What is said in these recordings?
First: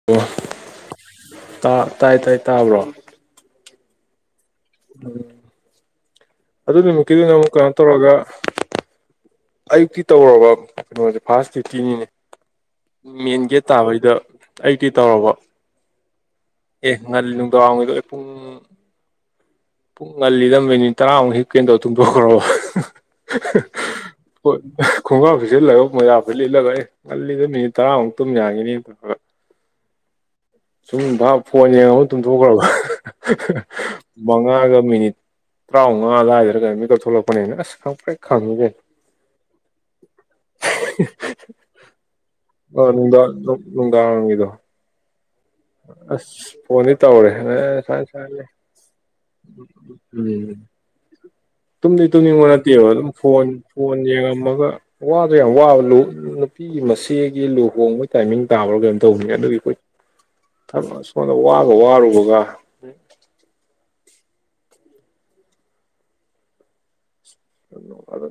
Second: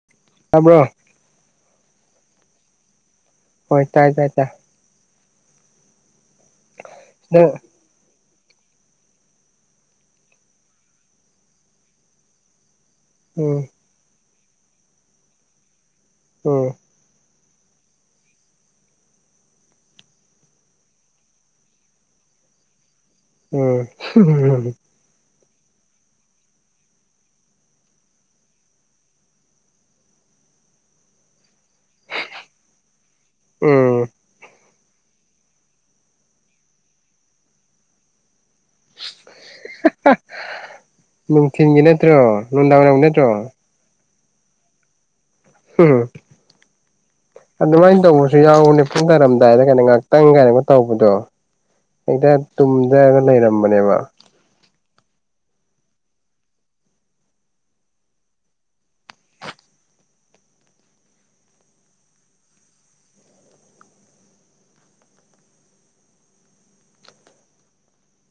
[unintelligible] ꯇꯥꯕ꯭ꯔꯣ ꯊꯥ ꯇꯥꯏ ꯇꯥꯏ ꯇꯥꯕ꯭ꯔꯣ ꯍꯣꯏ ꯇꯥꯏ ꯇꯥꯏ ꯇꯥꯏ ꯎꯝ ꯑꯗꯨ ꯅꯨꯃꯤꯠꯀꯤꯗꯨꯅ ꯑꯃꯨꯛ ꯅꯪ ꯀꯩꯅꯣ ꯇꯧꯔꯒ ꯑꯌꯨꯛꯀꯤ ꯇꯧꯔꯕ ꯀꯩꯅꯣꯖꯦ ꯐꯥꯔꯁ ꯗ꯭ꯌꯨꯇꯤꯅꯤꯅꯦ ꯃꯦꯟ ꯒꯦꯠ ꯎꯝ ꯇꯥꯕꯩꯗ ꯑꯩꯗꯤ ꯇꯧꯔꯕ ꯎꯝ ꯑꯦ ꯉꯜ ꯅꯨꯡꯗꯥꯡꯋꯥꯏꯔꯝꯒꯤꯗꯣ ꯑꯩ ꯄꯨꯡ ꯄꯨꯡ ꯉꯜꯂꯤꯗ ꯃꯤꯅꯤꯠ ꯇꯔꯥꯃꯨꯛ ꯍꯤꯞꯀꯦꯅ ꯇꯧ ꯇꯨꯝꯗꯣꯛꯈꯔꯕ ꯎꯝ [unintelligible] ꯈꯣꯡꯒ꯭ꯔꯥꯎ ꯁꯦꯠꯆꯤꯜꯂꯒ ꯃꯣꯖꯥꯐꯨꯔꯤꯠ ꯂꯤꯠꯂꯒ ꯑꯦ ꯉꯜꯂꯤꯗ ꯃꯤꯅꯤꯠ ꯇꯔꯥꯃꯨꯛ ꯇꯨꯝ ꯌꯥꯒꯤꯅꯤ ꯄꯤꯄꯒ ꯁꯨꯝ ꯚꯥꯕ ꯐꯣꯟ ꯌꯦꯡꯉꯝꯃ ꯇꯨꯝꯊꯣꯛꯈ꯭ꯔꯕ ꯎꯝ ꯃꯉꯥꯒ ꯃꯤꯅꯤꯠ ꯇꯔꯥꯝꯉꯥ ꯑꯗꯥꯏꯗꯔꯒ ꯀꯩꯅꯣ ꯃꯤꯀꯞ ꯊꯣꯛꯂꯛꯄꯅꯦꯃꯤ ꯑꯁ ꯈꯪꯄ꯭ꯔꯦꯛ ꯈꯪꯉꯤꯅꯦ ꯅꯨꯡꯊꯤꯟꯒꯤ ꯅꯠꯇ꯭ꯔꯣ ꯅꯨꯡꯗꯥꯡꯋꯥꯏꯔꯝ ꯅꯠꯇ꯭ꯔꯣ ꯅꯨꯡꯗꯥꯡꯋꯥꯏꯔꯝꯒꯤꯗꯣ ꯐꯣꯟꯗꯤ ꯇꯧꯔꯦ ꯑꯦ ꯑꯗꯨꯃꯥꯏꯟ ꯁꯥꯏ ꯇꯧꯕꯁꯨ ꯁꯥꯏ ꯌꯥꯎꯕꯅꯦ ꯎꯝ [unintelligible] ꯇꯨꯝꯗꯤ ꯍꯦꯛꯇ ꯇꯨꯝꯅꯤꯡꯕ ꯅꯠꯇꯦꯕ ꯑꯗꯨꯝ ꯇꯨꯝꯊꯔꯒ ꯐꯣꯟ ꯂꯩꯔꯝꯕꯅꯦꯕ ꯐꯣꯟ ꯌꯦꯡꯉꯝꯃꯒ ꯋꯥꯗꯣ ꯌꯥꯝ ꯋꯥꯕ ꯂꯣꯏ ꯀꯤꯒꯤ ꯃꯆꯦꯒꯤ ꯂꯨꯍꯣꯡꯕꯩ ꯇꯥꯏꯃꯤꯡ ꯇꯥꯕ꯭ꯔꯥ ꯀꯩꯅꯣꯝ ꯇꯧꯕꯅꯤꯅꯦ ꯑꯗꯨꯒꯤ ꯀꯣꯏ ꯊꯥꯕꯛ ꯁꯣꯝꯗ ꯋꯥꯒ ꯋꯥꯔꯨꯕꯒ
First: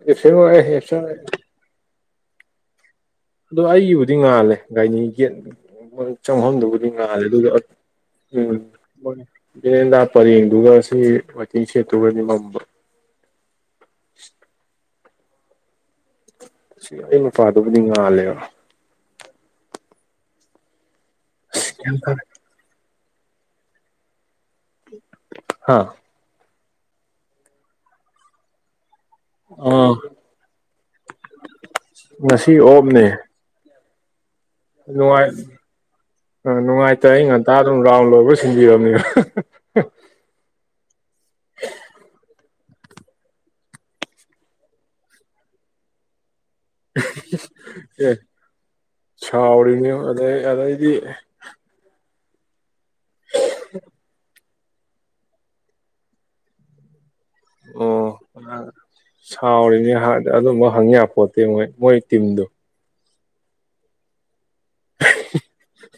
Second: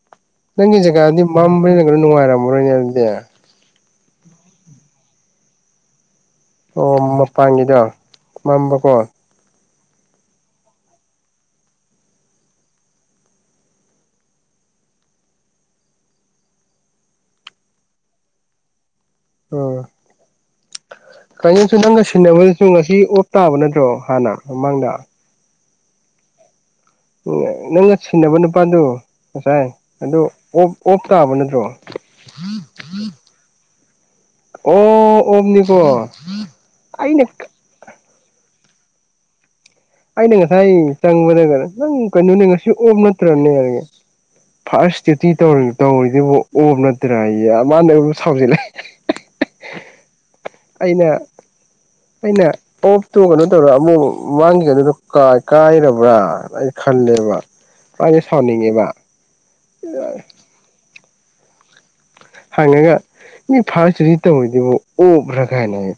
ꯑꯦꯞꯁꯦꯟ ꯑꯣꯏꯔꯦ ꯅꯪꯒꯤ ꯑꯦꯞꯁꯦꯟ ꯑꯣꯏꯔꯦ ꯖꯒꯥꯗꯤ ꯃꯝꯕꯅꯤꯅꯥ ꯒꯩꯅꯣ ꯅꯨꯡꯉꯥꯏꯔꯝꯃꯔꯣꯏꯅꯦ ꯑꯗꯨꯗꯤ ꯑꯗꯣ ꯑꯩꯒꯤꯕꯨꯗꯤ ꯉꯥꯜꯂꯦ ꯒꯥꯏꯅꯤ ꯒꯦꯠ ꯆꯪꯕꯝꯗꯨꯕꯨꯗꯤ ꯑꯣ ꯉꯥꯜꯂꯦ ꯑꯗꯨꯒ ꯃꯄꯥꯟꯒꯤꯗꯣ ꯎꯝ ꯃꯝꯕꯀꯣ ꯕꯦꯔꯦꯟꯗꯥ ꯄꯔꯦꯡꯗꯨꯒ ꯁꯤ ꯋꯦꯇꯤꯡ ꯁꯦꯠꯇꯨꯒꯗꯤ ꯃꯝꯕ ꯁꯤ ꯑꯩ ꯅꯨꯄꯥꯥꯗꯨꯕꯨꯗꯤ ꯉꯥꯜꯂꯦꯕ ꯎꯝ ꯇꯥꯏꯃꯤꯡꯁꯨ ꯅꯪꯒ ꯁꯤꯟꯅꯕꯗꯁꯨ ꯉꯁꯤ ꯑꯣꯞ ꯇꯥꯕ ꯅꯠꯇ꯭ꯔꯣ ꯍꯥꯟꯅ ꯃꯃꯥꯡꯗ ꯍꯥꯥ ꯎ ꯅꯪꯒ ꯁꯤꯟꯅꯕ ꯅꯨꯄꯥꯗꯣ ꯉꯁꯥꯏ ꯑꯥ ꯑꯗꯨ ꯑꯣꯐ ꯑꯣꯐ ꯇꯥꯕ ꯅꯠꯇ꯭ꯔꯣ ꯉꯁꯤ ꯑꯣꯞꯅꯦ ꯅꯨꯡꯉꯥꯏ ꯑꯣ ꯑꯣꯝꯅꯤꯀꯣ ꯑꯥ ꯅꯨꯡꯉꯥꯏꯇ ꯑꯩꯅ ꯑꯩ ꯉꯟꯇꯥ ꯑꯗꯨꯝ ꯔꯥꯎꯟ ꯂꯣꯏꯕꯒ ꯁꯤꯟꯕꯤꯔꯕꯅꯤꯗ ꯑꯩꯅ ꯉꯁꯥꯏ ꯆꯪꯕꯗꯒ ꯅꯪ ꯀꯩꯅꯣꯅꯦ ꯉꯁꯤ ꯑꯣꯞ ꯅꯠꯇ꯭ꯔꯅꯦ ꯍꯥꯏꯔꯒ ꯐꯥꯔꯁ ꯇꯦꯇꯤ ꯇꯧꯔꯤ ꯇꯧꯔꯤꯗꯨꯕꯨ ꯑꯣꯞ ꯅꯠꯇ꯭ꯔꯥꯌꯦ ꯃꯥꯅ ꯑꯩꯕꯨ ꯑꯦ ꯁꯥꯎꯖꯜꯂꯩ ꯁꯥꯎꯔꯤꯅꯤ ꯑꯗꯩ ꯑꯗꯩꯗꯤ ꯑꯩꯅ ꯑꯩꯅ ꯑꯣꯐꯇꯣ ꯀꯩꯅꯣ ꯇꯧꯔ ꯑꯃꯨꯛ ꯃꯥꯡꯒꯤ ꯀꯩꯅꯨꯗꯨ ꯀꯥꯏ ꯀꯥꯏꯔꯕ꯭ꯔꯥ ꯑꯩ ꯈꯜꯂꯦꯕ ꯑꯗꯤ ꯁꯥꯎꯅꯤꯡꯉꯦꯕ ꯁꯥꯎꯔꯤꯝꯅꯤ ꯍꯥꯠ ꯑꯗꯨꯝꯕ ꯍꯪꯌꯥꯄꯣꯠꯇꯦ ꯃꯣꯏ ꯃꯣꯏ ꯇꯤꯝꯗꯨ ꯍꯪꯉꯒ ꯃꯤ ꯐꯥꯔ ꯗꯨꯇꯤ ꯇꯧꯔꯤꯗꯨꯕꯨ ꯑꯣꯐ ꯔ ꯀꯥꯏꯅꯒ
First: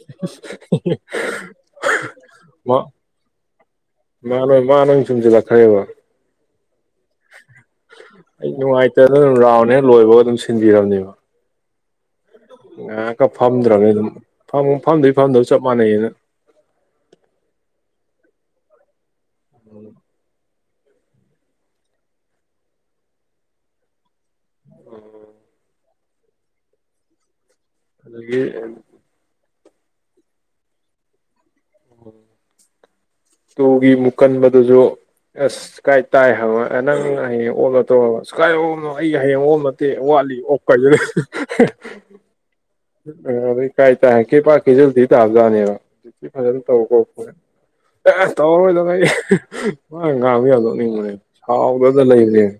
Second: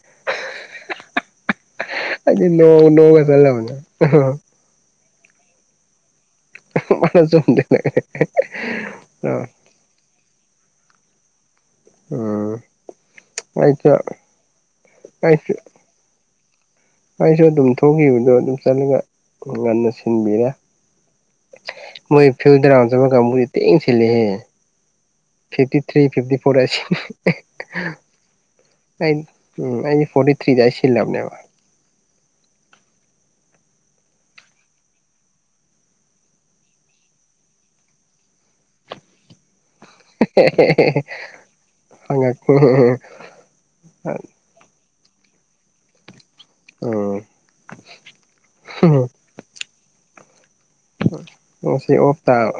[unintelligible] ꯪ [unintelligible] ꯆꯨꯝꯖꯤꯜꯂꯛꯈ꯭ꯔꯦꯕ ꯃꯥꯅ ꯆꯨꯝꯗꯅ ꯑꯩ ꯅꯨꯡꯉꯥꯏꯇꯗꯅ ꯔꯥꯎꯟ ꯍꯦꯛ ꯂꯣꯏꯕꯒ ꯑꯗꯨꯝ ꯁꯤꯟꯕꯤꯔꯝꯅꯦꯕ ꯎꯝ ꯉꯥꯏꯍꯥꯛꯀ ꯑꯩꯁꯨ ꯐꯝꯗ꯭ꯔꯝꯅꯤ ꯑꯗꯨꯝ ꯐꯝ ꯐꯝꯗꯕꯩ ꯑꯩꯁꯨ ꯐꯝꯗꯕ ꯆꯞ ꯃꯥꯟꯅꯩꯌꯦꯅ ꯑꯩꯁꯨ ꯑꯗꯨꯝ ꯊꯣꯛꯈꯤꯕꯗꯣ ꯑꯗꯨꯝ ꯆꯠꯂꯤꯒ ꯉꯟꯅ ꯁꯤꯟꯕꯤꯔꯦ ꯃꯣꯏ ꯐꯤꯜꯗ ꯔꯥꯎꯟ ꯆꯪꯕ ꯀꯥꯡꯕꯨꯖꯦ ꯊꯤꯅ ꯁꯤꯜꯂꯤꯍꯦ ꯐꯤꯐꯇꯤ ꯊ꯭ꯔꯤ ꯐꯤꯐꯇꯤ ꯐꯣꯔ ꯑꯁꯤ ꯑꯗꯒꯤ ꯑꯩ ꯎꯝ ꯑꯩ ꯐꯣꯔꯇꯤ ꯊ꯭ꯔꯤ ꯗꯩꯩ ꯁꯤꯂꯝꯅꯦꯕ ꯇꯨꯒꯤ ꯃꯨꯀꯟꯕꯗꯨꯁꯨ ꯑꯁ ꯀꯥꯏ ꯇꯥꯏ ꯍꯪꯕ ꯅꯪ ꯍꯌꯦꯡ ꯑꯣꯞꯂ ꯇꯧꯕ ꯑꯁ ꯀꯥꯏꯗꯩ ꯑꯣꯐꯅꯣ ꯑꯩ ꯍꯌꯦꯡ ꯑꯣꯐ ꯇꯦ ꯋꯥꯠꯂꯤ ꯑꯣꯐ ꯀꯗꯨꯗꯤ ꯍ ꯍ ꯍ ꯀꯥꯏ ꯇꯥꯏ ꯀꯦꯄꯥ ꯀꯦꯖꯥꯕꯨꯗꯤ ꯇꯥꯖꯥꯠꯅꯦꯕ [unintelligible] ꯁꯤ ꯐꯖꯅ ꯇꯧꯀꯣ ꯎꯝ ꯍꯣꯌ ꯇꯧꯔꯔꯣꯏꯗ ꯑꯩ ꯃꯥ ꯉꯥꯡꯕ ꯅꯣꯛꯅꯤꯡꯕ ꯉꯁꯤ ꯁꯥꯎꯔꯗ ꯑꯣꯐ ꯂꯩꯕꯅꯦ ꯇꯥꯕ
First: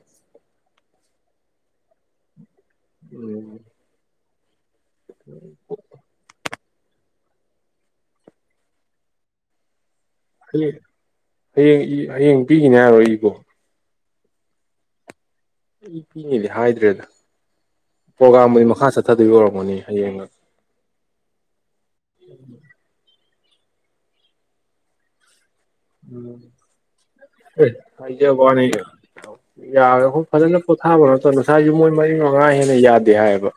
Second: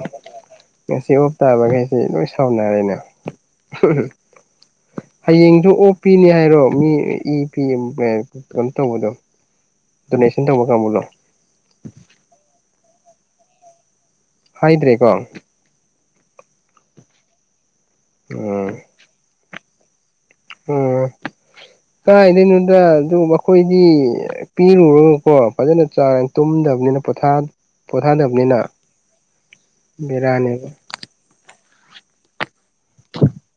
ꯉꯁꯤ ꯑꯣꯞ ꯇꯥꯕꯈꯩꯁꯤ ꯂꯣꯏ ꯁꯥꯎꯅꯔꯦꯅꯦ ꯎꯝ ꯍꯌꯦꯡꯁꯨ ꯑꯣ ꯄꯤꯅꯦ ꯍꯥꯏꯔꯣ ꯃꯤ ꯐꯤ ꯑꯝ ꯀꯩꯅꯣ ꯇꯧꯕꯗꯣ ꯗꯣꯅꯦꯁꯟ ꯇꯧꯕ ꯍꯌꯦꯡ ꯀꯥꯡꯕꯨꯗꯣ ꯍꯌꯦꯡ ꯏ ꯍꯌꯦꯡ ꯄꯤꯈꯤꯅꯦ ꯍꯥꯏꯔꯣ ꯏꯕꯣ ꯍꯥꯏꯗ꯭ꯔꯦ ꯀꯣ ꯏ ꯄꯤꯅꯦꯗꯤ ꯍꯥꯏꯗ꯭ꯔꯦꯗ ꯄ꯭ꯔꯣꯒꯥꯝꯕꯨꯗꯤ ꯎꯝ ꯃꯈꯥ ꯆꯠꯊꯗꯣꯏ ꯑꯣꯏꯔꯝꯒꯅꯤ ꯍꯌꯦꯡꯒ ꯑ ꯀꯥꯏꯗꯩꯅꯣꯗ ꯑꯗꯨ ꯃꯈꯣꯏꯗꯤ ꯄꯤꯔꯨꯔꯀꯣ ꯐꯖꯅ ꯆꯥꯔ ꯎꯝ ꯇꯨꯝꯗꯕꯅꯤꯅ ꯄꯣꯊꯥꯗꯕꯅꯤꯅ ꯌꯥꯔꯐꯣ ꯐꯖꯅ ꯕꯦꯔꯥꯅꯦꯕ ꯀꯣꯊꯥ ꯔꯨꯔꯣ ꯑꯣ ꯉꯁꯥꯏꯁꯨ ꯃꯣꯏ ꯃꯔꯤ ꯃꯉꯥ ꯍꯦꯟꯅ ꯌꯥꯗꯦ ꯍꯥꯏꯌꯦꯕ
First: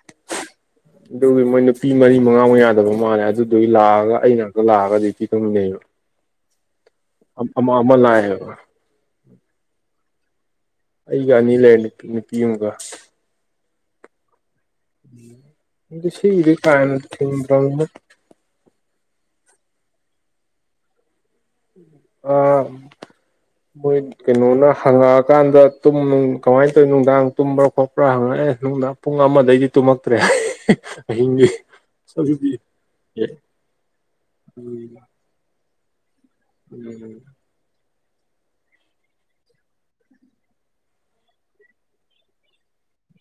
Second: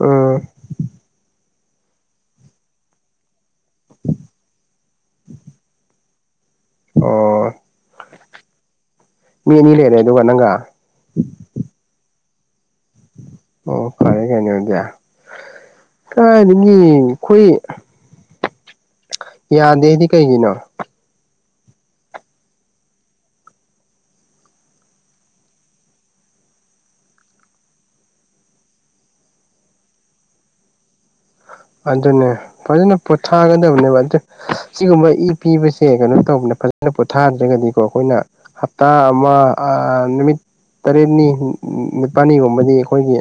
ꯎꯝ inaudible ꯑꯗꯨꯒꯤ ꯃꯣꯏ ꯅꯨꯄꯤ ꯃꯔꯤ ꯃꯉꯥꯃꯨꯛ ꯌꯥꯗꯕ ꯃꯥꯜꯂꯦ ꯑꯗꯨꯗꯨꯒꯤ ꯂꯥꯛꯑꯒ ꯑꯩ ꯉꯥꯛꯇ ꯂꯥꯛꯑꯒꯗꯤ ꯄꯤ ꯇꯧꯃꯤꯟꯅꯩꯕ ꯑ ꯑꯣ ꯑꯃ ꯑꯃ ꯂꯥꯛꯏꯕ ꯃꯤ ꯑꯅꯤ ꯂꯩꯔꯦ ꯑꯗꯨꯒ ꯅꯪꯒ ꯑꯩꯒ ꯑꯅꯤ ꯂꯩꯔꯦ ꯅꯨꯄꯤ ꯑꯃꯒ ꯑꯣ ꯐꯔꯦ ꯀꯩꯅꯗ ꯑꯩꯈꯣꯏ inaudible ꯌꯥꯗꯦꯗꯤ ꯀꯩꯒꯤꯅꯣ ꯑꯥ ꯃꯣꯏ ꯀꯩꯅꯣꯅ ꯍꯪꯉꯛꯑꯀꯥꯟꯗ ꯇꯨꯝ ꯀꯃꯥꯏꯅ ꯇꯧꯋꯤ ꯅꯨꯡꯗꯥꯡ ꯇꯨꯝꯕ꯭ꯔꯥ ꯈꯣꯠꯄ꯭ꯔꯥ ꯍꯪꯉꯛꯑꯦ ꯅꯨꯡꯗꯥꯡ ꯄꯨꯡ ꯑꯃꯗꯩꯗꯤ ꯇꯨꯝꯃꯛꯇ꯭ꯔꯦ ꯍꯥꯏ ꯑꯍꯤꯡꯒꯤ ꯑꯗꯨꯅꯦ ꯑꯗꯨꯗꯤ ꯐꯖꯅ ꯄꯣꯊꯥꯒꯗꯕꯅꯦꯕ ꯑꯗꯨ ꯎꯝ ꯁꯤꯒꯨꯝꯕ ꯏ ꯄꯤꯕꯁꯦ ꯀꯩꯅꯣ ꯇꯧꯕꯅ ꯐꯖꯅ ꯎꯝ ꯄꯣꯊꯥꯗ꯭ꯔꯒꯗꯤ ꯑꯩꯈꯣꯏꯅ ꯍꯥꯞꯇ ꯑꯃ ꯑ ꯅꯨꯃꯤꯠ ꯇꯔꯦꯠꯅꯤ ꯅꯤꯄꯥꯜꯅꯤꯒꯨꯝꯕꯗꯤ ꯑꯩꯈꯣꯏꯒꯤ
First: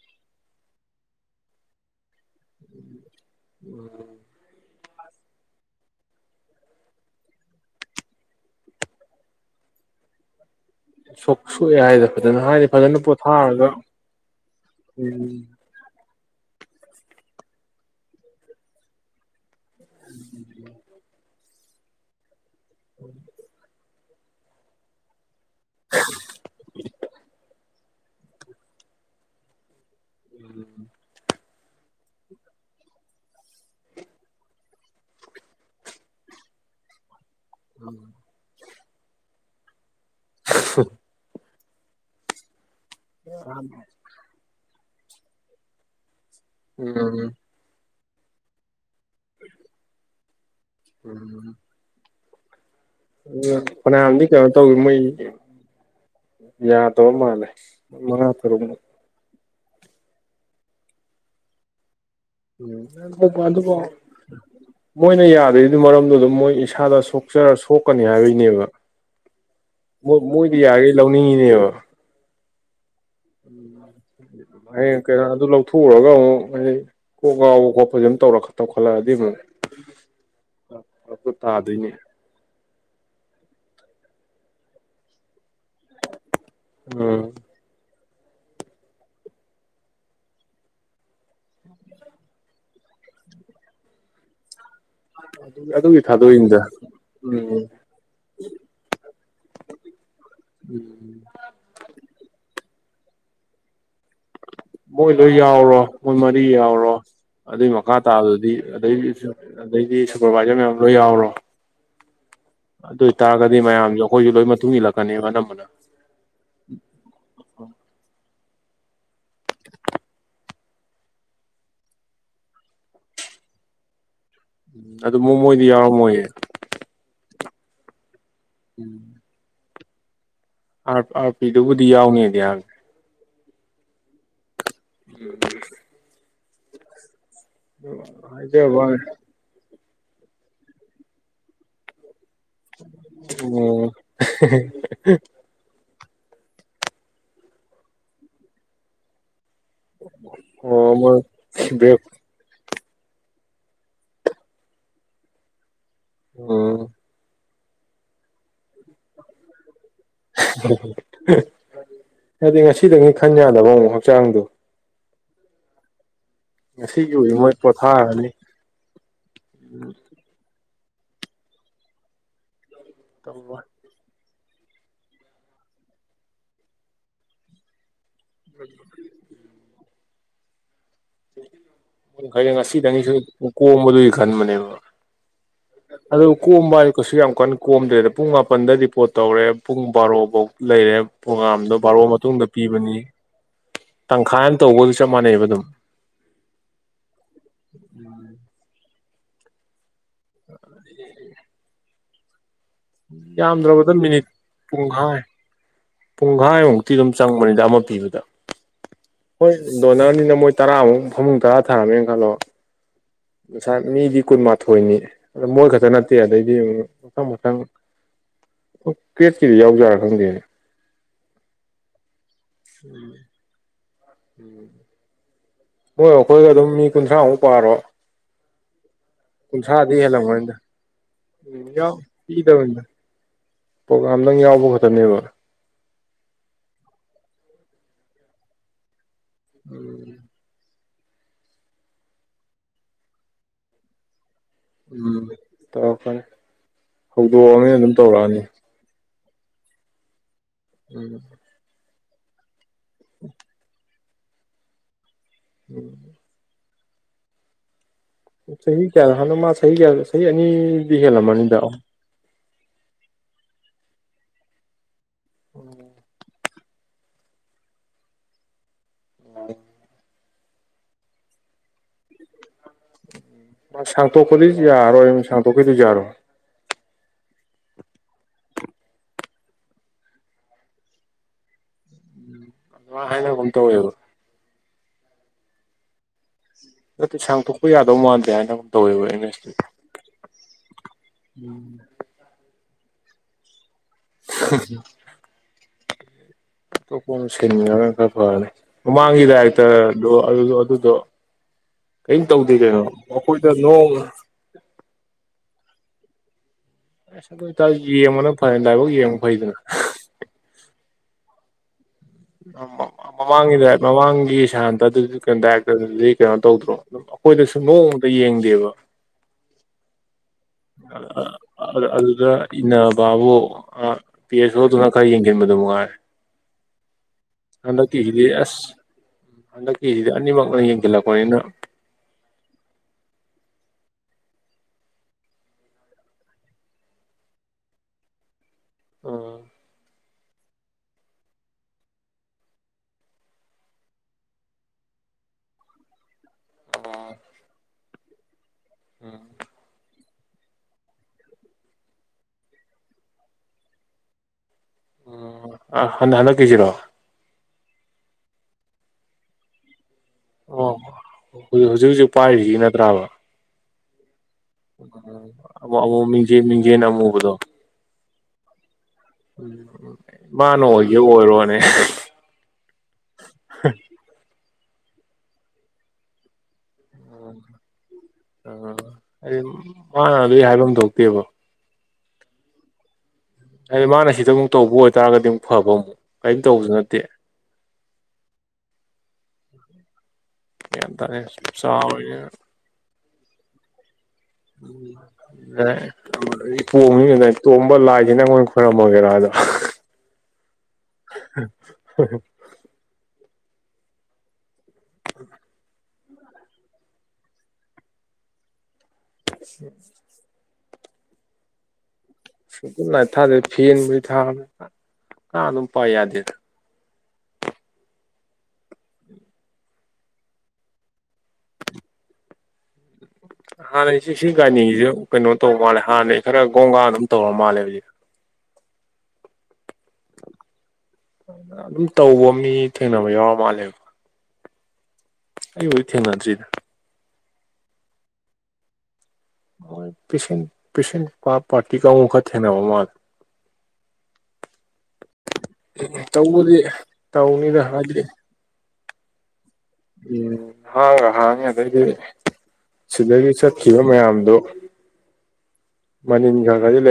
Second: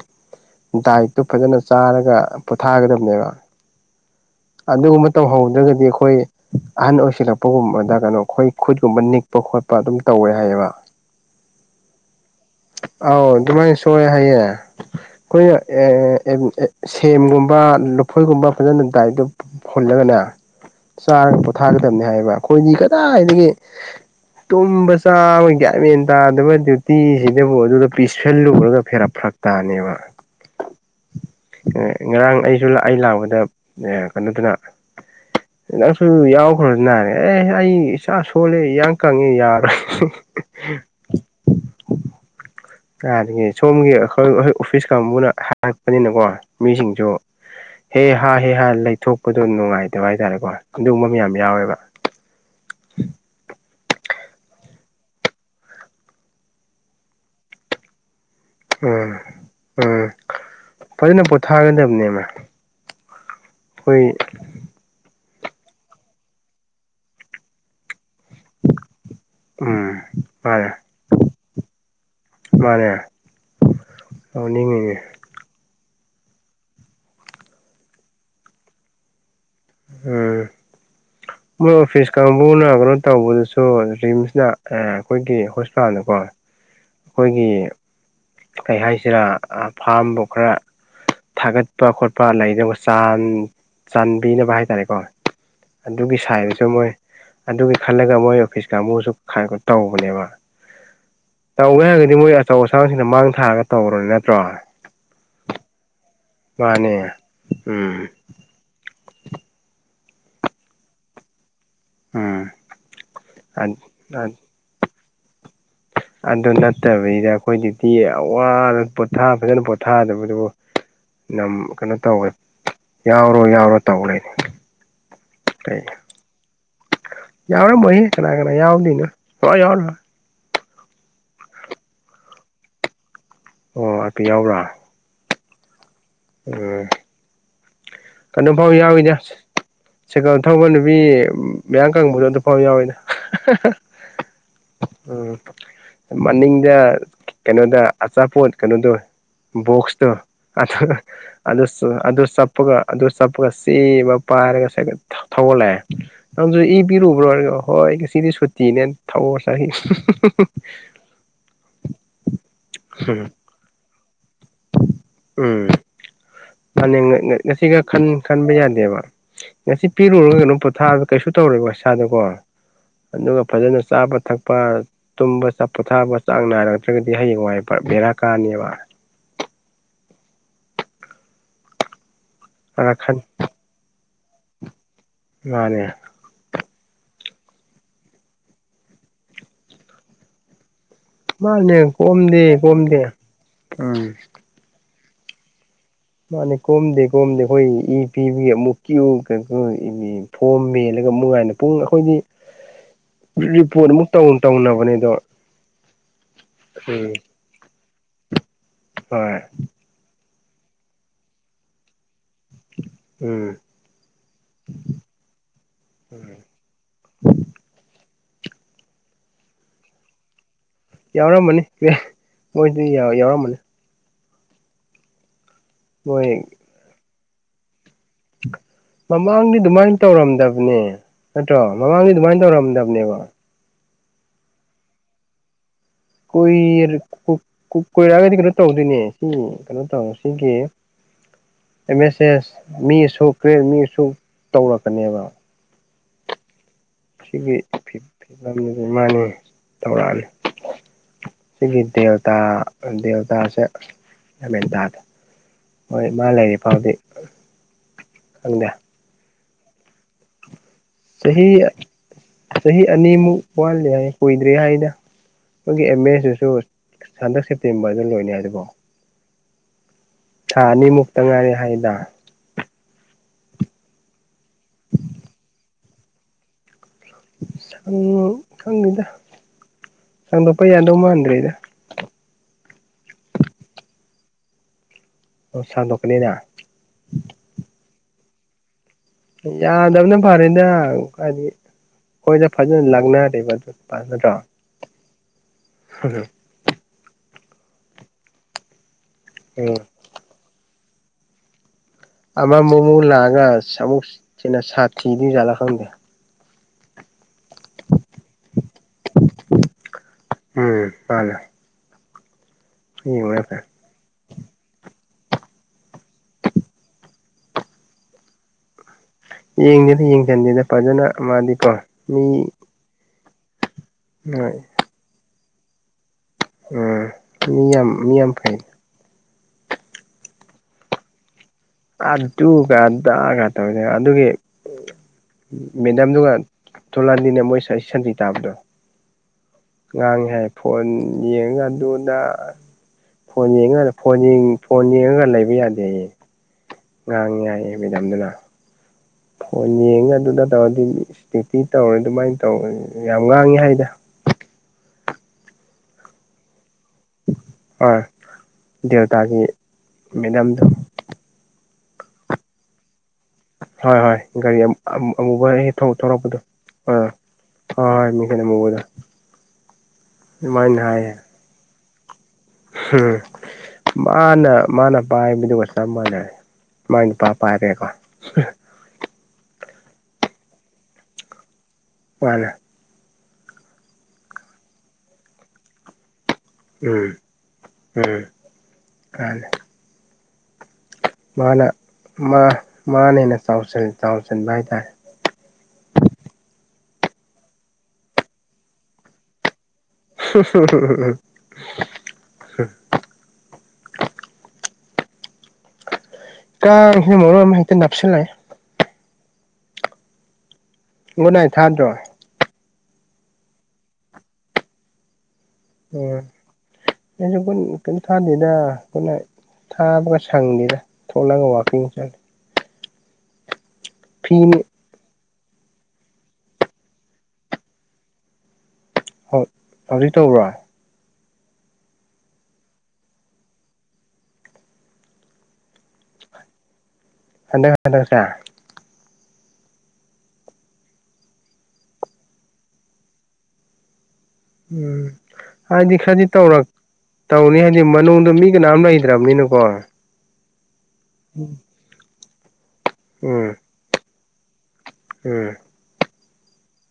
ꯗꯥꯏꯠꯇꯨ ꯐꯖꯅ ꯆꯥꯔꯒ ꯄꯣꯊꯥꯒꯗꯕꯅꯦꯕ inaudible ꯑꯗꯨꯒꯨꯝꯕ ꯇꯧꯍꯧꯗ꯭ꯔꯒꯗꯤ ꯑꯩꯈꯣꯏ ꯑꯍꯟ ꯑꯣꯏꯁꯤꯜꯂꯛꯄꯒꯨꯝꯕꯗ ꯀꯩꯅꯣ ꯑꯩꯈꯣꯏ ꯈꯨꯠꯒꯨꯝꯕ ꯅꯤꯛꯄ ꯈꯣꯠꯄ ꯑꯗꯨꯝ ꯇꯧꯋꯦ ꯍꯥꯏꯌꯦꯕ ꯁꯣꯛ ꯁꯣꯛꯑꯦ ꯍꯥꯏꯗꯅ ꯐꯖꯅ ꯍꯥꯏꯗꯤ ꯐꯖꯅ ꯑꯧ ꯄꯣꯊꯥꯔꯒ ꯑꯗꯨꯃꯥꯏꯅ ꯁꯣꯛꯑꯦ ꯍꯥꯏꯌꯦ ꯎꯝ ꯑꯩꯈꯣꯏꯅ ꯁꯦꯝꯒꯨꯝꯕ ꯂꯨꯐꯨꯣꯏꯒꯨꯝꯕ ꯐꯖꯅ ꯗꯥꯏꯠꯇꯨ ꯍꯨꯜꯂꯒꯅꯦ ꯆꯥꯔꯒ ꯄꯣꯊꯥꯒꯗꯕꯅꯦ ꯍꯥꯏꯕ ꯑꯩꯈꯣꯏꯗꯤ ꯀꯗꯥꯏꯗꯒꯤ ꯇꯨꯝꯕ ꯆꯥꯕ ꯒ꯭ꯌꯥꯃꯦꯟ ꯇꯥꯗꯕ ꯗ꯭ꯌꯨꯇꯤꯁꯤꯗꯕꯨ ꯑꯗꯨꯗ ꯄꯤꯁ ꯐꯦꯜꯂꯨꯔꯒ ꯐꯦꯔꯥ ꯐꯔꯛ ꯇꯥꯅꯦꯕ inaudible ꯉꯔꯥꯡ ꯑꯩꯁꯨ ꯂꯥꯛ ꯑꯩ ꯂꯥꯛꯄꯗ ꯀꯩꯅꯣꯗꯅ ꯅꯪꯁꯨ ꯌꯥꯎꯈ꯭ꯔꯗꯅ ꯑꯦ ꯑꯩ ꯏꯆꯥ ꯁꯣꯜꯂꯦ ꯏ ꯀꯪꯉꯦ ꯌꯥꯔꯣꯏ ꯑꯗꯒꯤ ꯁꯣꯝꯒꯤ ꯑꯩꯈꯣꯏ ꯑꯩꯈꯣꯏ ꯑꯣꯐꯤꯁ ꯀꯥꯡꯕꯨꯅ ꯍꯥꯏꯔꯛꯄꯅꯤꯅꯀꯣ ꯃꯤꯁꯤꯡꯁꯨ ꯎꯝ ꯍꯦ ꯍꯥꯍꯦ ꯍꯥ ꯂꯩꯊꯣꯛꯄꯗꯣ ꯅꯨꯡꯉꯥꯏꯇꯕ ꯍꯥꯏꯇꯥꯔꯦꯀꯣ ꯑꯗꯨꯒꯨꯝꯕ ꯃꯌꯥꯝ ꯌꯥꯎꯋꯦꯕ ꯑ ꯐꯅꯌꯥꯝꯗꯤ ꯀꯩꯅꯣ ꯇꯧꯋꯤ ꯃꯣꯏ ꯌꯥꯗꯕ ꯃꯥꯜꯂꯦ ꯃꯉꯥ ꯇꯔꯨꯛꯃꯛ ꯎꯝ ꯎꯝ ꯐꯖꯅ ꯄꯣꯊꯥꯒꯗꯕꯅꯦꯕ inaudible ꯑꯩꯈꯣꯏ [inaudible] ꯃꯣꯏꯅ ꯌꯥꯗꯣꯏꯗꯨ ꯃꯔꯝꯗꯨ ꯑꯗꯨꯝ ꯃꯣꯏ ꯏꯁꯥꯗ ꯁꯣꯛꯆ ꯁꯣꯛꯀꯅꯤ ꯍꯥꯏꯕꯒꯤꯅꯦꯕ ꯎꯝ ꯃꯣꯏꯗꯤ ꯃꯥꯅꯦ ꯌꯥꯔꯤꯈꯩ ꯂꯧꯅꯤꯡꯉꯤꯅꯦꯕ ꯃꯥꯅꯦ ꯇꯧꯅꯤꯡꯉꯤꯅꯦ ꯍꯌꯦꯡ ꯀꯩꯅꯣ ꯑꯗꯨ ꯂꯧ ꯊꯣꯛꯎꯔꯒ ꯑꯃꯨꯛ ꯑꯩꯗꯤ ꯀꯣꯛ ꯉꯥꯎꯕ ꯈꯣꯠꯄꯁꯦ ꯑꯃꯨꯛ ꯇꯧꯔ- ꯇꯧꯈꯠꯂꯛꯑꯗꯤ ꯑꯃꯨꯛ ꯎꯝ ꯐꯔꯛꯇꯣ ꯃꯣꯏ ꯇꯥꯗꯣꯏꯅꯦ ꯑꯣꯐꯤꯁ ꯀꯥꯡꯕꯨꯅ ꯀꯩꯅꯣ ꯇꯧꯕꯗꯨꯁꯨ ꯔꯤꯝꯁꯅ ꯑ ꯑꯩꯈꯣꯏꯒꯤ ꯍꯣꯁꯄꯤꯇꯥꯜꯗꯀꯣ ꯎꯝ ꯑꯩꯈꯣꯏꯒꯤ ꯀꯩ ꯍꯥꯏꯁꯤꯔꯥ ꯐꯥꯝꯕꯨ ꯈꯔ ꯊꯥꯒꯠꯄ ꯈꯣꯠꯄ ꯂꯩ ꯆꯥꯟ-ꯆꯥꯟꯕꯤꯅꯕ ꯍꯥꯏꯇꯥꯔꯦ ꯍꯣꯏ ꯑꯗꯨꯒꯤ ꯁꯥꯏꯠꯇꯁꯨ ꯃꯣꯏ ꯎꯝ ꯑꯗꯨꯒꯤ ꯈꯜꯂꯒ ꯃꯣꯏ ꯑꯣꯐꯤꯁ ꯀꯥꯡꯒꯨꯁꯨ ꯈꯔ ꯇꯧꯕꯅꯦꯕ ꯎꯝ ꯇꯧꯒꯦ ꯍꯥꯏꯔꯒꯗꯤ ꯃꯣꯏ ꯑꯆꯧ ꯑꯁꯥꯡꯁꯤꯡꯅ ꯃꯥꯡ ꯊꯥꯔꯒ ꯇꯧꯔꯣꯅ ꯅꯠꯇ꯭ꯔꯣ ꯃꯣꯏ ꯂꯣꯏ ꯌꯥꯎꯔꯣ ꯃꯣꯏ ꯃꯔꯤ ꯃꯥꯅꯦ ꯌꯥꯎꯔꯣ ꯑꯗꯨꯏ ꯃꯈꯥ ꯎꯝ ꯇꯥꯕꯗꯨꯗꯤ ꯑꯗꯩ ꯑꯗꯩꯗꯤ ꯁꯨꯄꯔꯚꯥꯏꯖꯔ ꯃꯌꯥꯝ ꯂꯣꯏ ꯌꯥꯎꯔꯣ ꯑꯗꯨꯏꯇꯥꯔꯒꯗꯤ ꯃꯌꯥꯝꯖꯨ ꯑꯩꯈꯣꯏꯖꯨ ꯂꯣꯏ ꯃꯇꯨꯡ ꯏꯜꯂꯛꯀꯅꯦ ꯑꯅꯝꯕꯅ ꯑꯗꯨ ꯅꯠꯇꯕꯤꯗ ꯑꯩꯈꯣꯏꯗꯗꯤ ꯑꯋꯥ ꯄꯣꯊꯥ ꯐꯖꯅ ꯄꯣꯊꯥꯗꯕꯗꯨꯕꯨ ꯅꯝ ꯀꯩꯅꯣ ꯇꯧꯋꯦ ꯌꯥꯎꯔꯣ ꯌꯥꯎꯔꯣ ꯇꯧ ꯂꯩꯅꯦ ꯑꯗꯨꯕꯨ ꯃꯣꯏꯗꯤ ꯌꯥꯎꯔꯝꯃꯣꯏꯌꯦ ꯌꯥꯎ ꯔꯝꯃꯣꯏ ꯌꯦ ꯀꯅꯥ ꯀꯅꯥ ꯌꯥꯎꯗꯣꯏꯅꯣ ꯌꯥꯎ ꯑꯥ ꯑꯥꯔ ꯄꯤꯗꯨꯕꯨꯗꯤ ꯌꯥꯎꯅꯤꯗꯤ ꯍꯥꯏ ꯑꯣ ꯑꯗꯨ ꯌꯥꯎꯕ꯭ꯔꯥ [inaudible] ꯎꯝ ꯀꯩꯅꯣ ꯐꯥꯎ ꯍꯥꯏꯖꯕ ꯋꯥꯅꯦ ꯌꯥꯎꯋꯤꯗ ꯁꯥꯢꯀꯜ ꯊꯧꯕ ꯅꯨꯄꯤ ꯃꯌꯥꯡ ꯀꯪꯕꯗꯣ ꯑꯗꯨ ꯑꯣꯏ ꯌꯥꯎꯋꯤꯗ ꯎꯝ ꯃꯅꯤꯡꯗ ꯀꯩꯅꯣꯗ ꯑꯆꯥꯄꯣꯠ ꯀꯅꯣꯗꯣ ꯕꯣꯛꯁ ꯇꯣ ꯑꯣ ꯃꯣꯏ ꯑꯗꯣ ꯕ꯭ꯔꯦꯛ ꯑꯗꯨ ꯆꯞ ꯆꯞꯄꯒ ꯑꯗꯨ ꯆꯞꯄꯒ ꯆꯦꯃ ꯄꯥꯏꯔꯒ ꯁꯥꯏꯒ ꯊꯧꯔꯥ ꯂꯛꯑꯦ ꯅꯪꯁꯨ ꯏ ꯎꯝ ꯄꯤꯔꯨꯕ꯭ꯔꯣ ꯍꯣꯏ ꯑꯩ ꯉꯥꯁꯤꯗꯤ ꯁꯨꯇꯤꯅꯦ ꯊꯧ ꯍꯥꯏꯗꯤ ꯉꯁꯤꯗꯒꯤ ꯈꯟ ꯌꯥꯗꯕ ꯑꯃꯨꯛ ꯍꯛꯆꯥꯡꯗꯣ ꯎꯝ ꯉꯁꯤꯒꯤ ꯑꯣꯏꯅ ꯃꯣꯏ ꯉꯁꯤꯒ ꯄꯣꯊꯥꯔꯅꯤ ꯈꯟꯕ ꯌꯥꯗꯦꯕ ꯉꯁꯤ ꯄꯤꯔꯨꯔꯒ ꯀꯩꯅꯣ ꯄꯣꯊꯥꯔꯒ ꯀꯩꯁꯨ ꯇꯧꯔꯣꯏꯀꯣ ꯏꯁꯥꯗꯀꯣ ꯑꯗꯨꯒ ꯇꯧꯔꯣꯏ ꯐꯖꯅ ꯆꯥꯕ ꯊꯛꯄ ꯇꯨꯝꯕ ꯆꯥ ꯄꯣꯊꯥꯕ ꯆꯥꯡ ꯅꯥꯏꯔꯛꯇ꯭ꯔꯒꯗꯤ ꯍꯌꯦꯡꯋꯥꯏ ꯐ ꯕꯦꯔꯥ ꯀꯥꯅꯦꯕ ꯑꯩꯅ ꯈꯔ ꯉꯁꯤꯗꯪꯅꯤꯖꯨ ꯈꯟ ꯀꯣꯝꯕꯗꯨꯏ ꯈꯟꯕꯅꯦꯕ ꯃꯥꯅꯦ ꯑꯗꯨ ꯀꯣꯝꯕ ꯍꯥꯏꯗꯤ ꯀꯩꯁꯨ ꯌꯥꯝ ꯀꯟꯅ ꯀꯣꯝꯗꯦꯗ ꯄꯨꯡ ꯃꯥꯄꯟꯗ ꯔꯤꯄꯣꯔꯠ ꯇꯧꯔꯦ ꯄꯨꯡ ꯕꯥꯔꯣꯕꯣꯛ ꯂꯩꯔꯦ ꯄ꯭ꯔꯣꯒꯥꯝꯗꯣ ꯃꯥꯅꯦ ꯕꯥꯔꯣ ꯀꯣꯝꯗꯦ ꯃꯇꯨꯡꯗ ꯄꯤꯕꯅꯤ ꯀꯣꯝꯗꯦ ꯇꯪꯈꯥꯏꯑꯝ ꯇꯧꯕꯒ ꯆꯞ ꯃꯥꯟꯅꯩꯕ ꯑꯗꯨꯝ ꯃꯥꯅꯦ ꯀꯣꯝꯗꯦ ꯀꯣꯝꯗꯦ ꯑꯩꯈꯣꯏ ꯏ ꯄꯤꯕꯒꯤ ꯑꯃꯨꯛ ꯀ꯭ꯌꯨ ꯐꯣꯝ ꯃꯦꯜꯂꯒ ꯃꯨꯛꯉꯥꯏꯅ ꯄꯨꯡ ꯑꯩꯈꯣꯏꯗꯤ ꯔꯤꯄꯣꯔꯠ ꯌꯥꯝꯗ꯭ꯔꯕꯗ ꯑꯃꯨꯛ ꯃꯤꯅꯤꯠ ꯇꯧ ꯇꯧꯅꯕꯅꯦ ꯑꯗꯣ ꯄꯨꯡꯒꯥꯏꯃꯨꯛꯇꯤ ꯑꯗꯨꯝ ꯎꯝ ꯆꯪꯕꯅꯤꯗ ꯑꯃ ꯄꯤꯕꯗ ꯍꯣꯏ ꯗꯣꯅꯔꯅꯤꯅ ꯃꯣꯏ ꯇꯔꯥꯃꯨꯛ ꯐꯃꯨꯡ ꯇꯔꯥ ꯊꯥꯔꯝꯃꯦꯅ ꯈꯜꯂꯣ ꯎꯝ ꯉꯁꯥꯏ ꯃꯤꯗꯤ ꯀꯨꯟꯃꯥꯊꯣꯏꯅꯤ ꯑ ꯃꯣꯏ ꯈꯛꯇ ꯅꯠꯇꯦ ꯑꯗꯩꯗꯤ ꯃꯊꯪ ꯃꯊꯪ ꯑꯣ ꯀ꯭ꯔꯦꯠꯀꯤꯗꯤ ꯌꯥꯎꯖꯔꯥ ꯈꯪꯗꯦꯅꯦ ꯌꯥꯎꯔꯝꯃꯅꯤ ꯃꯣꯏꯗꯤ ꯌꯥꯎ ꯌꯥꯎꯔꯝꯃꯅꯤ ꯃꯣꯏꯒ ꯃꯣꯏ ꯑꯩꯈꯣꯏꯒ ꯑꯗꯨꯝ ꯃꯤ ꯀꯨꯟꯊ꯭ꯔꯥꯃꯨꯛ ꯄꯥꯔꯣ ꯃꯃꯥꯡꯗꯤ ꯑꯗꯨꯃꯥꯏꯟ ꯀꯨꯟꯊ꯭ꯔꯥꯗꯤ ꯍꯦꯜꯂꯝꯒꯅꯤꯗ ꯇꯧꯔꯝꯗꯕꯅꯦ ꯅꯠꯇ꯭ꯔꯣ ꯎꯝ ꯌꯥꯎ ꯃꯃꯥꯡꯗꯤ ꯑꯗꯨꯃꯥꯏꯟ ꯄꯤꯗꯕꯅꯤꯗ ꯇꯧꯔꯝꯗꯕꯅꯦꯕ ꯄ꯭ꯔꯣꯒꯥꯝꯗꯪ ꯌꯥꯎꯕ ꯈꯠꯇꯅꯦꯕ ꯀꯨꯏꯗ꯭ꯔꯤ ꯀꯨ ꯀꯨ ꯀꯨꯏꯔꯛꯑꯒꯗꯤ ꯀꯩꯅꯣ ꯇꯧꯗꯣꯏꯅꯦ ꯇꯨ ꯀꯩꯅꯣ ꯇꯧ ꯎꯝ ꯁꯤꯒꯤ ꯑꯦꯝ ꯑꯦꯁ ꯑꯦꯁ ꯃꯤꯑꯁꯨꯛ ꯀ꯭ꯔꯦꯠ ꯃꯤꯑꯁꯨꯛ ꯎꯝ ꯇꯧꯔꯛꯀꯅꯤ ꯁꯤꯒꯤ ꯍꯧꯗꯣꯛꯑꯕꯅꯤꯅ ꯑꯗꯨꯝ ꯇꯧꯔꯛꯑꯅꯤ ꯐꯤꯕꯝꯖꯤꯗꯤ ꯃꯥꯅꯤ ꯇꯧꯔꯛꯑꯅꯤ ꯎꯝ ꯁꯤꯒꯤ ꯗꯦꯜꯇꯥ ꯗꯦꯜꯇꯥꯥꯁꯦ ꯑꯃꯦꯔꯤꯀꯥꯗꯣ ꯃꯣꯏ ꯏꯃꯥ ꯂꯩꯔꯤꯐꯥꯎꯗꯤ ꯆꯍꯤ ꯀꯌꯥꯗ ꯍꯥꯠꯂ ꯃꯥ ꯆꯍꯤ ꯀꯌꯥꯗ ꯆꯍꯤ ꯑꯅꯤ ꯆꯍꯤ ꯆꯍꯤ ꯑꯅꯤꯃꯨꯛ ꯋꯥꯠꯂꯤ ꯍꯥꯏ ꯀꯨꯏꯗ꯭ꯔꯤ ꯍꯥꯏꯗ ꯅꯣꯏꯒꯤ ꯑꯦꯝ ꯑꯦꯁꯤꯁꯨ ꯍꯟꯗꯛ ꯁꯦꯞꯇꯦꯝꯕꯔꯗ ꯂꯣꯏꯅꯤ ꯍꯥꯏꯗ ꯀꯣ [unintelligible] ꯊꯥ ꯑꯅꯤꯃꯨꯛꯇ ꯉꯥꯏꯔꯦ ꯍꯥꯏꯗ ꯃꯥ ꯁꯥꯡꯇꯣꯛꯄꯗꯤ ꯌꯥꯔꯔꯣꯏ ꯁꯥꯡꯇꯣꯛꯀꯤꯗꯤ ꯌꯥꯔꯣꯏ ꯁꯪ ꯈꯪꯗꯦꯗ ꯁꯪꯗꯣꯛꯄ ꯌꯥꯗꯧ ꯃꯥꯟꯗꯔꯦꯗ ꯃꯥꯏ ꯍꯥꯏꯅꯒꯨꯝ ꯇꯧꯋꯦꯕ ꯑꯣ ꯁꯥꯡꯗꯣꯛꯀꯅꯤꯅ ꯅꯠꯇꯦ ꯁꯥꯡꯗꯣꯛꯄ ꯌꯥꯗꯧ ꯃꯥꯟꯗꯦ ꯍꯥꯏꯅꯒꯨꯝ ꯇꯧꯋꯦꯕ ꯑꯩꯅ ꯌꯥꯗꯕꯅ ꯐꯔꯦꯗ ꯍꯥꯏꯗꯤ ꯑꯩꯈꯣꯏꯗ ꯐꯖꯅ ꯂꯥꯛꯅꯔꯦꯕ ꯑꯗꯨ ꯐꯖꯗ꯭ꯔꯣ [unintelligible] [unintelligible] ꯑꯇꯣꯞꯄꯃꯥ ꯁꯤꯟꯒ꯭ꯔꯒ ꯈꯔ ꯐꯔꯅꯤ ꯃꯃꯥꯡꯒꯤ ꯗꯥꯏꯔꯦꯛꯇ꯭ꯔ ꯎꯝ ꯑꯗꯣ ꯑꯗꯨꯗꯣ ꯑꯗꯨꯗꯣ ꯀꯔꯤꯝ ꯇꯧꯗꯦ ꯀꯩꯅꯣ ꯑꯩꯈꯣꯏꯗ ꯅꯣꯡ ꯁꯤꯅꯥ ꯁꯥꯥꯊꯤꯗꯨꯏ ꯖꯥꯠꯂ ꯈꯪꯗꯦ ꯑꯁ ꯑꯗꯨꯇꯥꯏꯗꯤ ꯌꯦꯡꯕꯅ ꯐꯩ ꯂꯥꯏꯕꯛ ꯌꯦꯡꯕ ꯐꯩꯗꯅ ꯎꯝ ꯃꯥꯅꯦ ꯃ ꯃ ꯌꯦꯡꯕꯅ ꯃꯃꯥꯡꯒꯤ ꯃꯃꯥꯡꯒꯤ ꯁꯥꯟꯇ ꯗꯨꯗꯤ ꯗꯥꯏꯔꯦꯛꯇꯔꯗꯨꯗꯤ ꯀꯩꯅꯣ ꯇꯧꯗ꯭ꯔꯣ ꯑꯩꯈꯣꯏꯗꯁꯨ ꯅꯣꯡꯃꯇ ꯌꯦꯡꯗꯦꯕ ꯌꯦꯡꯗꯦꯗ ꯌꯦꯡꯖꯟꯗꯦꯗ ꯐꯖꯅ ꯃꯥꯗꯤꯀꯣ ꯃꯤ ꯕꯥꯕꯨ ꯑ ꯄꯤ ꯑꯦꯁ ꯍꯣꯏ ꯑꯣꯗꯨꯅ ꯈꯔ ꯌꯦꯡꯖꯟꯕꯗꯨ ꯃꯉꯥꯏ ꯎꯝ ꯃꯤ ꯌꯥꯝ ꯍꯟꯗꯛ ꯃꯤ ꯀꯤꯖꯤꯗꯤ ꯌꯥꯝ ꯐꯩ ꯑꯁ ꯍꯟꯗꯛꯀꯤꯖꯤꯗꯤ ꯑꯅꯤꯃꯛꯅ ꯌꯦꯡꯖꯜꯂꯛꯄꯅꯤꯅ ꯑꯗꯨꯒ ꯑꯗꯥꯒ ꯇꯧꯅꯦ ꯑꯗꯨꯒꯤ ꯃꯦꯗꯥꯝꯗꯨꯒ ꯇꯣꯂꯥꯟꯗꯤꯅ ꯃꯣꯏꯁꯥꯏ ꯁꯟꯇꯤ ꯇꯥꯕꯗꯣ ꯑꯥ ꯉꯥꯡꯉꯦ ꯍꯥꯏ ꯐꯣꯟ ꯌꯦꯡꯉꯒ ꯑꯗꯨꯗ ꯐꯣꯟ ꯌꯦꯡꯉꯒ ꯐꯣꯟ ꯌꯦꯡ ꯐꯣꯟ ꯌꯦꯡꯉꯒ ꯂꯩꯕ ꯌꯥꯗꯦ ꯍꯥꯏꯌꯦ ꯉꯥꯡꯉꯦ ꯍꯥꯏꯌꯦ ꯃꯦꯗꯥꯝꯗꯨꯅ ꯐꯣꯟ ꯌꯦꯡꯉ ꯑꯗꯨꯗ ꯇꯧꯔꯗꯤ ꯏꯁ ꯗ꯭ꯌꯨꯇꯤ ꯇꯧꯔꯦ ꯑꯗꯨꯃꯥꯏ ꯇꯧꯔ ꯌꯥꯝ ꯉꯥꯡꯉꯤ ꯍꯥꯏꯗ ꯑ ꯍꯟ ꯍꯟꯗꯛꯀꯤꯖꯤꯔꯣ ꯑꯥ ꯗꯦꯜꯇꯥꯒꯤ ꯃꯦꯗꯥꯝꯗꯣ ꯑꯣ ꯍꯧꯖꯤꯛ ꯍꯧꯖꯤꯛ ꯄꯥꯏꯔꯤꯖꯤ ꯅꯠꯇ꯭ꯔꯥꯕ ꯍꯣꯏ ꯍꯣꯏ ꯒꯥꯔꯤ ꯑ ꯑꯃꯨꯕ ꯍꯦꯛ ꯍꯦꯛ ꯑꯃꯨꯛ ꯊꯧ ꯑꯃꯨꯛ ꯊꯧꯔꯛꯄꯗꯣ ꯃꯤꯡꯖꯦꯜ ꯃꯤꯡꯖꯦꯜ ꯑꯥ ꯑꯃꯨꯕꯗꯣ ꯍꯣꯏ ꯍꯣꯏ ꯃꯤ ꯈꯔ ꯃꯨꯕꯗꯣ ꯎꯝ ꯃꯥꯅ ꯑꯣꯏꯒꯦ ꯑꯣꯏꯔꯣꯅꯦ ꯎꯝ ꯃꯥꯅ ꯃꯥꯅ ꯄꯥꯏꯕꯗꯨꯒ ꯆꯞ ꯃꯥꯟꯅꯔꯦ ꯃꯥꯏ ꯅꯨꯄꯥ ꯄꯥꯏꯔꯦꯀꯣ ꯎ ꯍꯥꯏꯗꯤ ꯃꯥꯅ ꯑꯗꯨꯗꯤ ꯍꯥꯏꯐꯝ ꯊꯣꯛꯇꯦꯕ ꯋꯥꯔꯦ ꯍꯥꯏꯗꯤ ꯃꯥꯅ ꯁꯤꯗ ꯑꯃꯨꯛ ꯇꯧꯕ ꯑꯣꯏꯇꯥꯔꯒꯗꯤ ꯑꯃꯨꯛ ꯐꯕ ꯑꯃꯨꯛ ꯀꯩꯏꯝ ꯇꯧꯕꯁꯦ ꯎꯝ ꯎꯝ ꯃꯅꯦ ꯒꯔꯥꯟꯗ ꯇꯥꯗꯦ ꯆꯥꯎꯔꯤꯅꯦꯅ ꯃꯥ ꯃꯥꯅ ꯍꯦꯟꯅ ꯆꯥꯎꯁꯤꯜ ꯆꯥꯎ ꯆꯟꯕ [unintelligible] ꯎꯝ [inaudible] ꯀꯣꯝꯃꯤꯀꯩꯅꯣ ꯑꯩ ꯇꯣꯝꯕ ꯂꯥꯏꯁꯤ ꯅꯪꯑꯣꯏ ꯈꯣꯏꯔꯝꯃꯒꯦꯔꯥ ꯑꯗꯣ [unintelligible] [inaudible] [inaudible] ꯀꯥꯡ ꯍꯨꯝꯃꯔꯣ ꯑꯃ ꯍꯦꯛꯇ ꯅꯞꯁꯤꯜ ꯂꯩ [unintelligible] [inaudible] ꯒꯨꯗ ꯅꯥꯏꯠ ꯊꯥꯗ꯭ꯔꯣ ꯨꯒꯨꯗ ꯅꯥꯏꯠ ꯊꯥꯗꯦ ꯐꯦꯟꯕꯨꯗꯤ ꯊꯥꯕꯅꯦ ꯀꯥꯡ ꯑꯗꯨꯝ ꯄꯥꯏ ꯎꯝ ꯌꯥꯗꯦꯗ ꯑꯩꯁꯨꯈꯟ ꯀ ꯊꯥꯗꯦꯗ ꯑꯩꯈꯣꯟ [unintelligible] ꯊꯥꯕꯒ ꯁꯪꯗꯦꯔꯥ ꯊꯣꯂꯒ ꯋꯥꯛꯀꯤꯡ ꯆꯠꯂꯤ ꯍꯥꯟꯅꯩꯁꯤ ꯁꯤ ꯐꯤ ꯒꯥꯏꯅꯤꯁꯤꯖꯨ ꯀꯩꯅꯣ ꯇꯧꯕ ꯃꯥꯜꯂꯦ ꯍꯥꯟꯅꯩ ꯈꯔ ꯒꯣꯡꯒꯥ ꯑꯗꯨꯝ ꯇꯧꯔ ꯃꯥꯜꯂꯦ ꯍꯧꯖꯤꯛ ꯍ ꯍꯧꯖꯤꯛ ꯇꯧꯕ꯭ꯔꯥ ꯑꯗꯨꯝ ꯇꯧꯕ ꯃꯤ ꯊꯦꯡꯅꯕ ꯌꯥꯎꯔ ꯃꯥꯜꯂꯦꯕ ꯑꯩꯕꯨꯗꯤ ꯊꯦꯡꯅꯗ꯭ꯔꯤꯗ ꯍꯟꯗꯛ ꯍꯟꯗꯛꯁꯦ ꯍꯣꯏ ꯄꯦꯁꯦꯟ ꯄꯦꯁꯦꯟ ꯄꯥꯔꯇꯤ ꯀꯥꯡꯒꯨ ꯈꯔ ꯊꯦꯡꯅꯕ ꯃꯥꯜꯂꯦ ꯎꯝ ꯍꯥꯏꯗꯤ ꯈꯔꯗꯤ ꯇꯧꯕꯗꯤ ꯇꯧꯔꯛ ꯇꯧꯅꯤ ꯍꯥꯏꯗꯤ ꯃꯅꯨꯡꯗ ꯃꯤ ꯀꯅꯥꯝ ꯂꯩꯗ꯭ꯔꯕꯅꯤꯅ ꯍꯣꯏ ꯎꯝ ꯍꯥꯡꯒ ꯍꯥꯡꯉꯦ ꯑꯗꯩꯗꯤ ꯁꯤꯗꯒꯤ ꯎꯝ ꯆꯠꯈꯤꯕ ꯃꯌꯥꯝꯗꯨ ꯎꯝ ꯃꯅꯤꯜ ꯈꯒꯗꯤ ꯂꯩ